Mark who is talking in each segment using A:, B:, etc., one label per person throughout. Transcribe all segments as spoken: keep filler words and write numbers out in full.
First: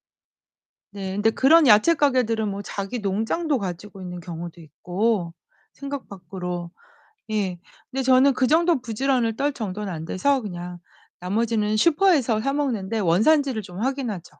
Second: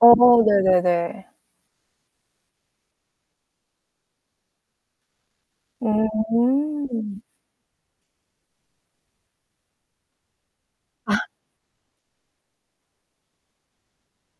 A: 어
B: 네,
A: 네네네.
B: 근데 그런 야채 가게들은 뭐 자기 농장도 가지고 있는 경우도 있고, 생각 밖으로.
A: 음.
B: 예. 근데 저는 그 정도 부지런을 떨 정도는 안 돼서 그냥
A: 아.
B: 나머지는 슈퍼에서 사 먹는데, 원산지를 좀 확인하죠.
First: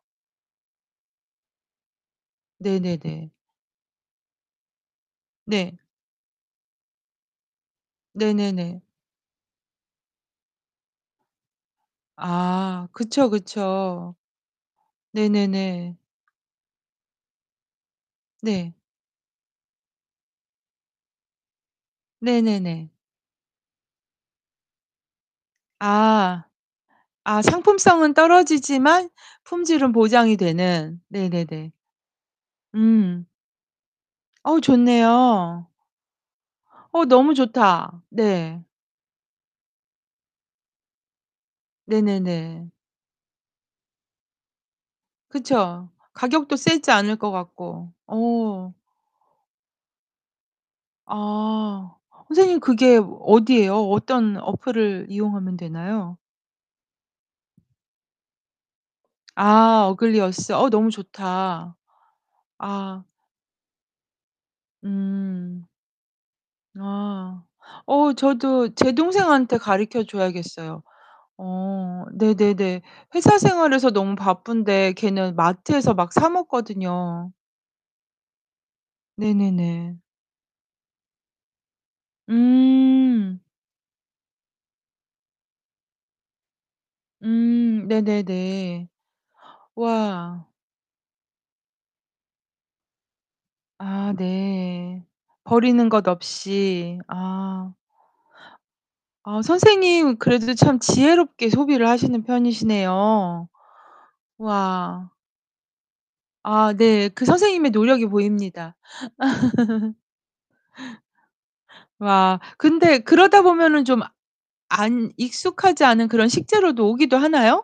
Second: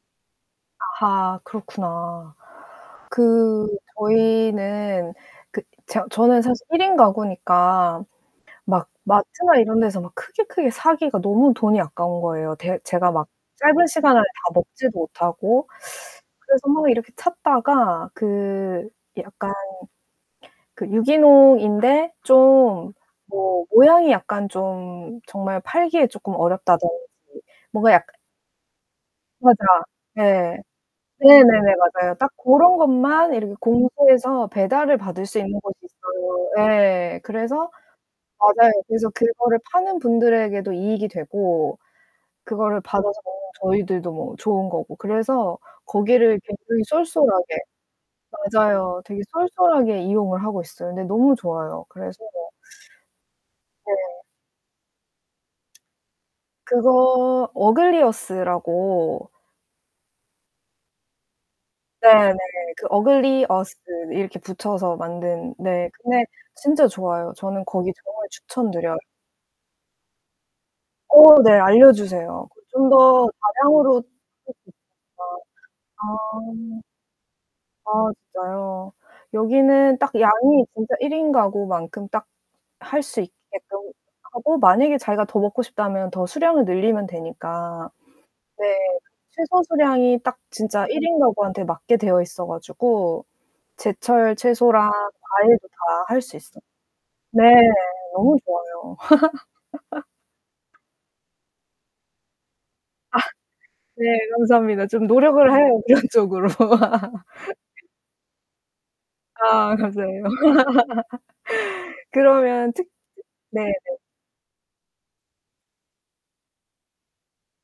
A: 아하 그렇구나.
B: 네네네.
A: 그 저희는 그
B: 네.
A: 저 저는 사실 일인 가구니까
B: 네네네.
A: 막 마트나 이런데서 막 크게 크게 사기가 너무 돈이 아까운 거예요. 대
B: 아,
A: 제가
B: 그쵸,
A: 막 짧은
B: 그쵸.
A: 시간 안에 다 먹지도 못하고
B: 네네네.
A: 그래서 막 이렇게 찾다가
B: 네.
A: 그 약간 그 유기농인데
B: 네네네.
A: 좀 뭐 모양이 약간 좀 정말 팔기에 조금
B: 아.
A: 어렵다든지
B: 아
A: 뭔가
B: 상품성은
A: 약간
B: 떨어지지만
A: 맞아.
B: 품질은 보장이
A: 네.
B: 되는.
A: 네,
B: 네네네.
A: 네네, 맞아요. 딱 고런
B: 음.
A: 것만 이렇게 공포해서
B: 어우
A: 배달을 받을 수 있는
B: 좋네요.
A: 곳이 있어요.
B: 어
A: 예예예예.
B: 너무
A: 그래서
B: 좋다. 네.
A: 맞아요. 그래서 그거를 파는 분들에게도 이익이 되고
B: 네네네.
A: 그거를 받아서 먹는 저희들도 뭐 좋은 거고 그래서
B: 그쵸.
A: 거기를
B: 가격도
A: 굉장히
B: 세지 않을 것
A: 쏠쏠하게
B: 같고. 어.
A: 맞아요. 되게 쏠쏠하게 이용을 하고 있어요. 근데 너무 좋아요.
B: 아
A: 그래서
B: 선생님 그게 어디예요?
A: 네.
B: 어떤 어플을 이용하면 되나요?
A: 그거 어글리어스라고.
B: 아 어글리어스. 어 너무 좋다.
A: 네, 네, 그
B: 아.
A: 어글리어스 이렇게 붙여서 만든
B: 음.
A: 네 근데 진짜 좋아요.
B: 아.
A: 저는 거기
B: 어
A: 정말
B: 저도 제
A: 추천드려요.
B: 동생한테 가르쳐 줘야겠어요.
A: 어 네.
B: 어
A: 알려주세요.
B: 네네네.
A: 좀 더
B: 회사 생활에서
A: 다량으로
B: 너무 바쁜데 걔는
A: [unintelligible]
B: 마트에서 막
A: 아
B: 사먹거든요.
A: 아 진짜요.
B: 네네네.
A: 여기는 딱 양이 진짜 일인 가구만큼 딱 할 수
B: 음.
A: 있게끔 하고 만약에 자기가 더 먹고 싶다면 더 수량을 늘리면
B: 음
A: 되니까. 네,
B: 네네네.
A: 최소 수량이 딱
B: 와.
A: 진짜 일인가구한테 맞게 되어있어가지고
B: 아
A: 제철 채소랑
B: 네.
A: 과일도
B: 버리는
A: 다
B: 것
A: 할 수 있어요.
B: 없이.
A: 네,
B: 아.
A: 너무 좋아요.
B: 아 선생님 그래도 참 지혜롭게 소비를 하시는
A: 아
B: 편이시네요.
A: 네, 감사합니다. 좀
B: 와.
A: 노력을 해요. 그런 쪽으로.
B: 아, 네. 그 선생님의 노력이 보입니다.
A: 아, 감사해요.
B: 와,
A: 그러면 특히
B: 근데 그러다
A: 네.
B: 보면은 좀 안 익숙하지 않은 그런 식재료도 오기도 하나요?